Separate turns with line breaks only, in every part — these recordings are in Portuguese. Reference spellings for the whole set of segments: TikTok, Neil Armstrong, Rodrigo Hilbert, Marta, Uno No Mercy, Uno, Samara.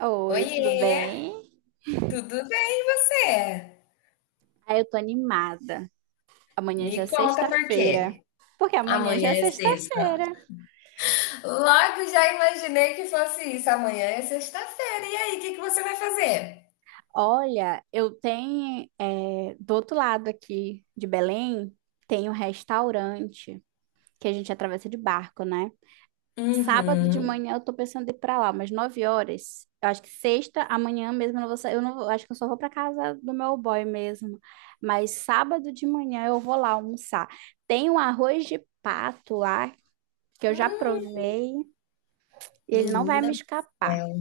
Oi, tudo
Oiê,
bem?
tudo bem?
Ah, eu tô animada. Amanhã já é
Me conta por
sexta-feira.
quê?
Porque amanhã já
Amanhã
é
é sexta.
sexta-feira.
Logo já imaginei que fosse isso. Amanhã é sexta-feira. E aí, o que que você vai fazer?
Olha, eu tenho, do outro lado aqui de Belém, tem um restaurante que a gente atravessa de barco, né? Sábado de
Uhum.
manhã eu tô pensando em ir pra lá, umas 9 horas. Eu acho que sexta, amanhã mesmo eu não vou sair. Eu não vou- Acho que eu só vou pra casa do meu boy mesmo. Mas sábado de manhã eu vou lá almoçar. Tem um arroz de pato lá que eu já
Hum,
provei e ele não vai
menina
me
do
escapar.
céu.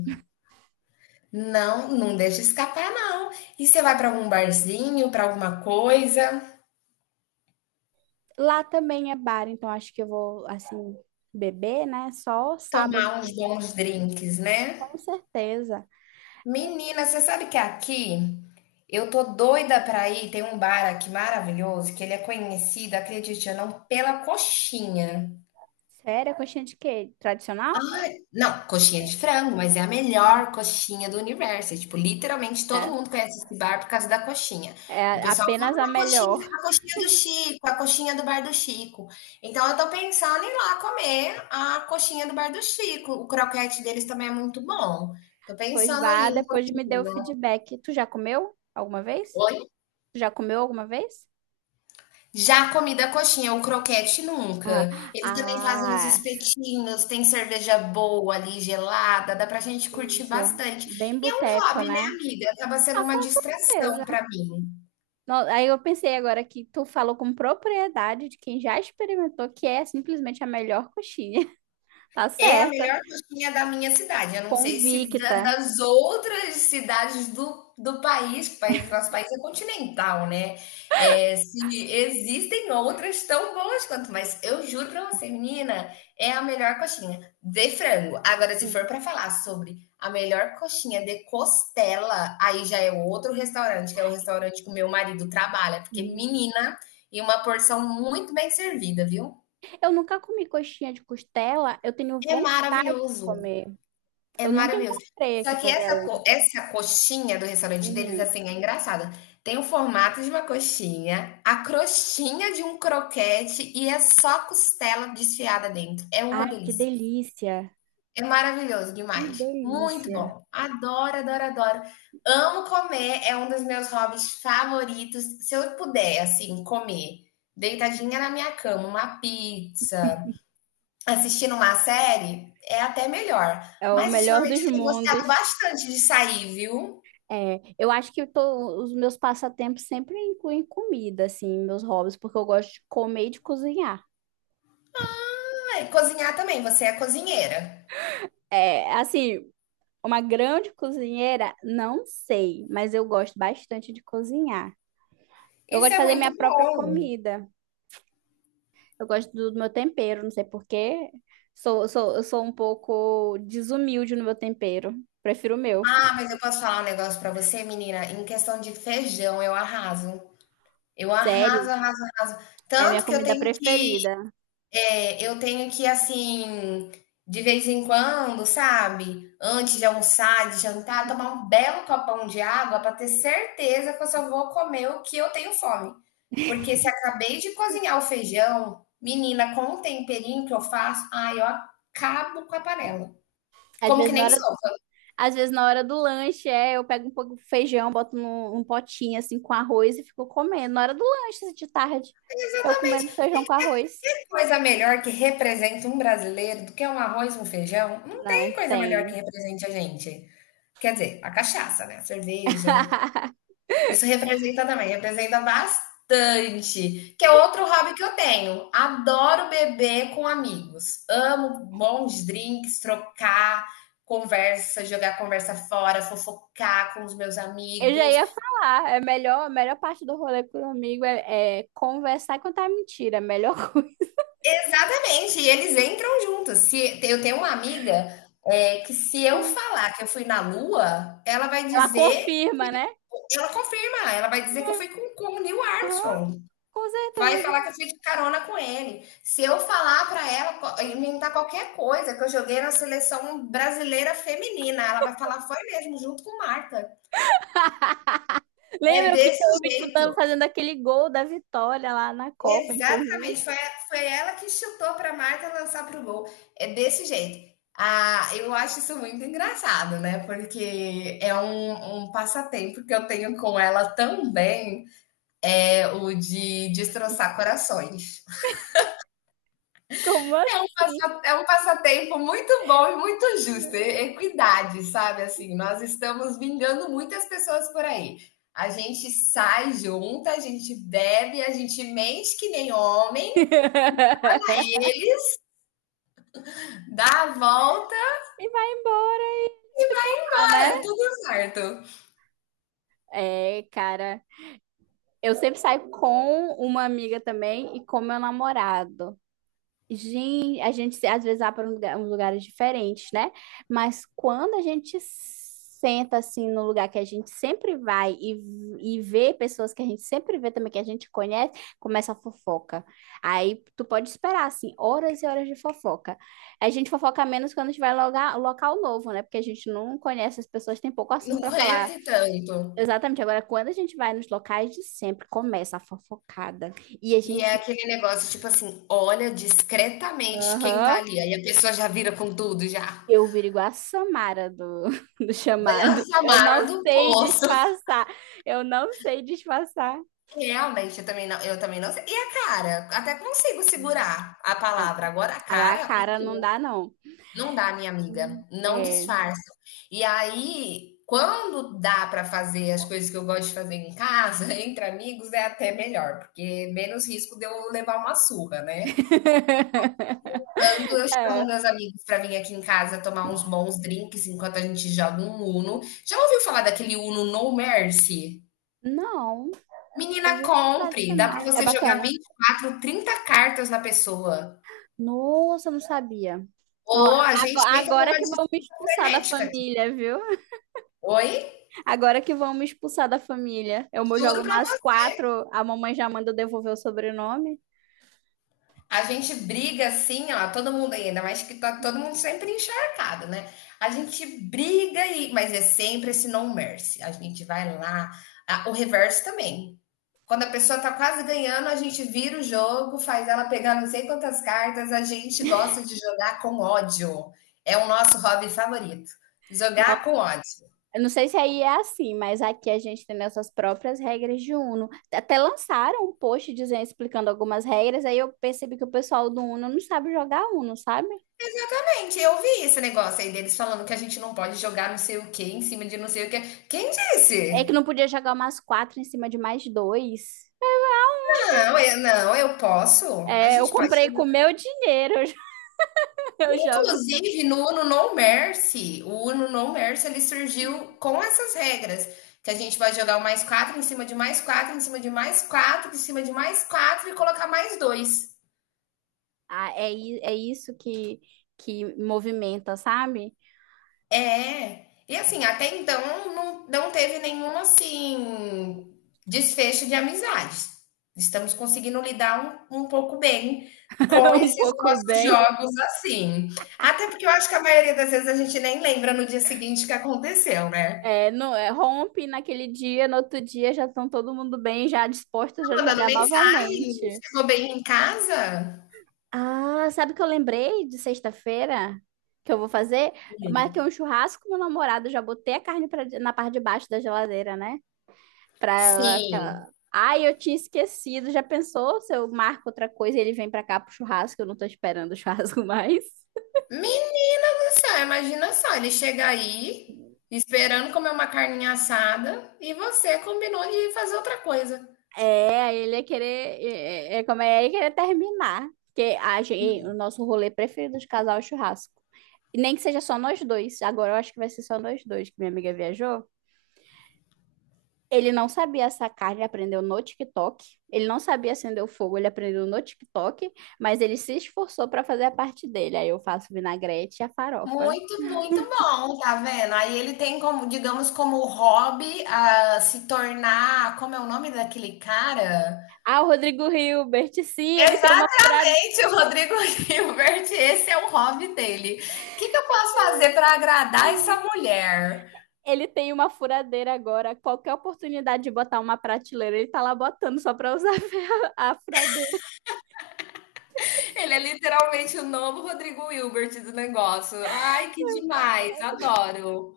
Não, não deixa escapar, não. E você vai para algum barzinho, para alguma coisa,
Lá também é bar, então acho que eu vou, assim, beber, né? Só sábado,
tomar uns bons drinks, né?
com certeza.
Menina, você sabe que aqui eu tô doida pra ir. Tem um bar aqui maravilhoso que ele é conhecido, acredite ou não, pela coxinha.
Sério, coxinha de queijo tradicional?
Ai, não, coxinha de frango, mas é a melhor coxinha do universo. É, tipo, literalmente todo
É.
mundo conhece esse bar por causa da coxinha. O
É
pessoal fala,
apenas a
ah,
melhor.
a coxinha do Chico, a coxinha do bar do Chico. Então eu tô pensando em ir lá comer a coxinha do bar do Chico. O croquete deles também é muito bom. Tô
Pois
pensando
vá,
aí um
depois me dê o
pouquinho.
feedback. Tu já comeu alguma vez? Tu já comeu alguma vez?
Já a comida coxinha, o croquete
Ah,
nunca. Eles também fazem os
ah,
espetinhos, tem cerveja boa ali, gelada, dá pra gente curtir
entendi.
bastante.
Bem
E é um
boteco,
hobby, né,
né?
amiga? Acaba sendo
Ah,
uma
com
distração
certeza.
pra mim.
Aí eu pensei agora que tu falou com propriedade de quem já experimentou que é simplesmente a melhor coxinha. Tá
É a
certa,
melhor coxinha da minha cidade. Eu não sei se
convicta.
das outras cidades do país, nosso país é continental, né? É, se existem outras tão boas quanto, mas eu juro pra você, menina, é a melhor coxinha de frango. Agora, se for pra falar sobre a melhor coxinha de costela, aí já é outro restaurante, que é o restaurante que o meu marido trabalha, porque
Hum.
menina, e uma porção muito bem servida, viu?
Eu nunca comi coxinha de costela, eu tenho
É
vontade de
maravilhoso.
comer.
É
Eu nunca
maravilhoso.
encontrei aqui
Só que
por
essa
Belém.
co essa coxinha do restaurante deles,
Uhum.
assim, é engraçada. Tem o formato de uma coxinha, a crostinha de um croquete e é só costela desfiada dentro. É uma
Ai, que
delícia.
delícia!
É maravilhoso
Que
demais. Muito
delícia!
bom. Adoro, adoro, adoro. Amo comer, é um dos meus hobbies favoritos. Se eu puder, assim, comer deitadinha na minha cama, uma pizza assistindo uma série, é até melhor.
É o
Mas
melhor
ultimamente
dos
eu tenho
mundos.
gostado bastante de sair, viu?
Eu acho que os meus passatempos sempre incluem comida, assim, meus hobbies, porque eu gosto de comer e de cozinhar.
Ah, e cozinhar também, você é cozinheira.
É, assim, uma grande cozinheira? Não sei, mas eu gosto bastante de cozinhar. Eu gosto
Isso
de
é
fazer
muito
minha própria
bom.
comida. Eu gosto do meu tempero, não sei por quê. Eu sou um pouco desumilde no meu tempero. Prefiro o meu.
Ah, mas eu posso falar um negócio pra você, menina? Em questão de feijão, eu arraso. Eu arraso,
Sério,
arraso, arraso.
é a minha
Tanto que eu
comida
tenho que
preferida.
É, eu tenho que, assim, de vez em quando, sabe? Antes de almoçar, de jantar, tomar um belo copão de água para ter certeza que eu só vou comer o que eu tenho fome. Porque se acabei de cozinhar o feijão, menina, com o temperinho que eu faço, ai, eu acabo com a panela.
Às
Como que
vezes na
nem
hora,
sopa.
às vezes na hora do lanche, é, eu pego um pouco de feijão, boto num potinho assim com arroz e fico comendo. Na hora do lanche assim, de tarde, eu comendo
Exatamente. E
feijão com arroz.
que coisa melhor que representa um brasileiro do que um arroz e um feijão? Não
Não
tem coisa melhor que
tem.
represente a gente. Quer dizer, a cachaça, né? A cerveja, isso representa também, representa bastante. Que é outro hobby que eu tenho. Adoro beber com amigos. Amo bons drinks, trocar conversa, jogar conversa fora, fofocar com os meus
Eu já
amigos.
ia falar, é melhor, a melhor parte do rolê com o amigo é conversar e contar mentira, a melhor coisa.
Exatamente, e eles entram juntos. Se eu tenho uma amiga é, que se eu
Hum.
falar que eu fui na Lua, ela vai
Ela
dizer
confirma,
que
né?
ela confirma, ela vai dizer que eu fui com o Neil
Ah,
Armstrong.
com
Vai
certeza.
falar que eu fui de carona com ele. Se eu falar para ela, inventar qualquer coisa que eu joguei na seleção brasileira feminina, ela vai falar, foi mesmo, junto com Marta. É
Lembra eu vi eu
desse
vi
jeito.
fazendo aquele gol da vitória lá na Copa, inclusive?
Exatamente. Foi ela que chutou para Marta lançar pro gol. É desse jeito. Ah, eu acho isso muito engraçado, né? Porque é um passatempo que eu tenho com ela também, é o de destroçar corações.
Como assim?
É um passatempo muito bom e muito justo. É equidade, sabe? Assim, nós estamos vingando muitas pessoas por aí. A gente sai junta, a gente bebe, a gente mente que nem homem, dá a volta,
E vai embora e eles ficam lá, né?
é tudo certo.
É, cara, eu sempre saio com uma amiga também e com meu namorado. Gente, a gente se- às vezes vai para uns lugares diferentes, né? Mas quando a gente senta assim no lugar que a gente sempre vai e vê pessoas que a gente sempre vê também, que a gente conhece, começa a fofoca. Aí tu pode esperar, assim, horas e horas de fofoca. A gente fofoca menos quando a gente vai logar, local novo, né? Porque a gente não conhece as pessoas, tem pouco
Não
assunto para falar.
conhece tanto.
Exatamente. Agora, quando a gente vai nos locais de sempre, começa a fofocada. E a
E é
gente.
aquele negócio, tipo assim, olha discretamente quem tá
Aham.
ali. Aí a pessoa já vira com tudo, já.
Eu viro igual a Samara do
Vai a
chamado. Eu
Samara
não
do
sei
poço.
disfarçar. Eu não sei disfarçar.
Realmente, eu também não sei. E a cara? Até consigo segurar a palavra. Agora, a
Agora a
cara,
cara não dá, não.
não dá, minha amiga. Não
É.
disfarça. E aí, quando dá para fazer as coisas que eu gosto de fazer em casa, entre amigos, é até melhor, porque menos risco de eu levar uma surra, né? Quando eu chamo
É.
meus amigos para vir aqui em casa tomar uns bons drinks enquanto a gente joga um Uno. Já ouviu falar daquele Uno No Mercy?
Não, só
Menina,
vi o
compre. Dá
tradicional.
para
É
você jogar
bacana.
20, 24, 30 cartas na pessoa.
Nossa, eu não sabia. Ó,
Ou a gente entra
agora
numa
que vão me
disputa
expulsar da
frenética aqui.
família, viu?
Oi?
Agora que vão me expulsar da família. Eu
Juro
jogo
pra
mais quatro, a mamãe já manda eu devolver o sobrenome.
A gente briga assim, ó, todo mundo aí, ainda mais que tá todo mundo sempre encharcado, né? A gente briga e, mas é sempre esse no mercy. A gente vai lá, ah, o reverso também. Quando a pessoa tá quase ganhando, a gente vira o jogo, faz ela pegar não sei quantas cartas. A gente gosta de jogar com ódio. É o nosso hobby favorito. Jogar com ódio.
Eu não sei se aí é assim, mas aqui a gente tem nossas próprias regras de Uno. Até lançaram um post dizendo, explicando algumas regras, aí eu percebi que o pessoal do Uno não sabe jogar Uno, sabe?
Exatamente, eu vi esse negócio aí deles falando que a gente não pode jogar não sei o que em cima de não sei o que. Quem
É que
disse?
não podia jogar umas quatro em cima de mais dois.
Não, eu não, eu posso. A
É, eu
gente pode
comprei com
fazer.
meu dinheiro, eu jogo.
Inclusive, no Uno No Mercy, o Uno No Mercy, ele surgiu com essas regras, que a gente vai jogar o mais quatro em cima de mais quatro, em cima de mais quatro, em cima de mais quatro e colocar mais dois.
É isso que movimenta, sabe?
É. E assim, até então não, não teve nenhum assim desfecho de amizades. Estamos conseguindo lidar um pouco bem com
Um
esses
pouco
nossos
bem.
jogos assim. Até porque eu acho que a maioria das vezes a gente nem lembra no dia seguinte o que aconteceu, né?
É, não, é, rompe naquele dia, no outro dia já estão todo mundo bem, já dispostos
Tá
a
mandando
jogar
mensagem,
novamente.
chegou bem em casa?
Ah, sabe o que eu lembrei de sexta-feira que eu vou fazer?
Sim.
Marquei um churrasco com meu namorado, já botei a carne na parte de baixo da geladeira, né? Pra ela.
Sim.
Ai, eu tinha esquecido. Já pensou se eu marco outra coisa e ele vem pra cá pro churrasco? Eu não tô esperando o churrasco mais.
Menina do céu, imagina só, ele chega aí esperando comer uma carninha assada e você combinou de fazer outra coisa.
É, aí ele ia querer. É, como é, ele ia querer terminar. Porque a gente, o nosso rolê preferido de casal é o churrasco. E nem que seja só nós dois. Agora eu acho que vai ser só nós dois, que minha amiga viajou. Ele não sabia sacar, ele aprendeu no TikTok. Ele não sabia acender o fogo, ele aprendeu no TikTok, mas ele se esforçou para fazer a parte dele. Aí eu faço vinagrete e a farofa.
Muito, muito bom, tá vendo? Aí ele tem como, digamos, como hobby a se tornar, como é o nome daquele cara?
Ah, o Rodrigo Hilbert, sim, ele tem uma furadeira.
Exatamente, o Rodrigo Hilbert, esse é o hobby dele. O que que eu posso fazer para agradar essa mulher?
Ele tem uma furadeira agora. Qualquer oportunidade de botar uma prateleira, ele tá lá botando só para usar a furadeira.
Ele é literalmente o novo Rodrigo Hilbert do negócio. Ai, que demais, adoro.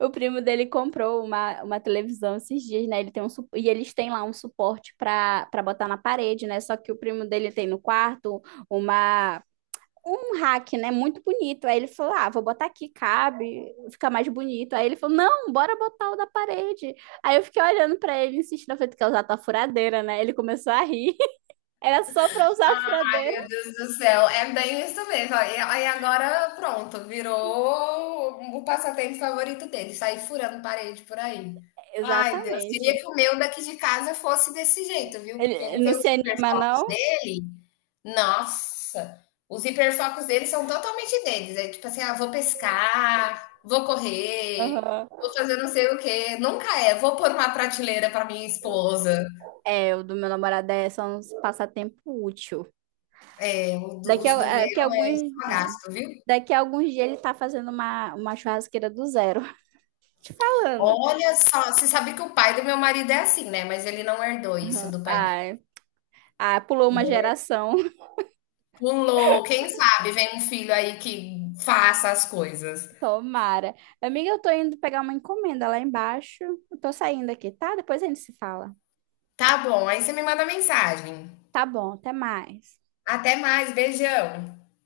O primo dele comprou uma televisão esses dias, né? Ele tem e eles têm lá um suporte para botar na parede, né? Só que o primo dele tem no quarto uma um rack, né? Muito bonito. Aí ele falou: "Ah, vou botar aqui, cabe, fica mais bonito". Aí ele falou: "Não, bora botar o da parede". Aí eu fiquei olhando para ele, insistindo, eu falei: "Tu quer usar tua furadeira, né?". Ele começou a rir. Era só para usar a furadeira.
Meu Deus do céu, é bem isso mesmo. Aí agora, pronto, virou o passatempo favorito dele, sair furando parede por aí. Ai, Deus, queria
Exatamente.
que o meu daqui de casa fosse desse jeito, viu,
Ele
porque ele
ele não
tem
se
os
anima,
hiperfocos
não?
dele. Nossa, os hiperfocos dele são totalmente deles, é tipo assim: "Ah, vou pescar, vou correr,
Aham.
vou fazer não sei o quê", nunca é: "Vou pôr uma prateleira para minha esposa".
É, o do meu namorado é só um passatempo útil.
É, o do
Daqui
os do meu
que
é
alguns,
só
é.
gasto, viu.
Daqui a alguns dias ele tá fazendo uma churrasqueira do zero. Falando.
Olha só, você sabe que o pai do meu marido é assim, né, mas ele não herdou
Uhum.
isso do pai dele.
Ai, pulou uma geração.
Pulou, quem sabe vem um filho aí que faça as coisas.
Tomara. Amiga, eu tô indo pegar uma encomenda lá embaixo. Eu tô saindo aqui, tá? Depois a gente se fala.
Tá bom, aí você me manda mensagem.
Tá bom, até mais.
Até mais, beijão.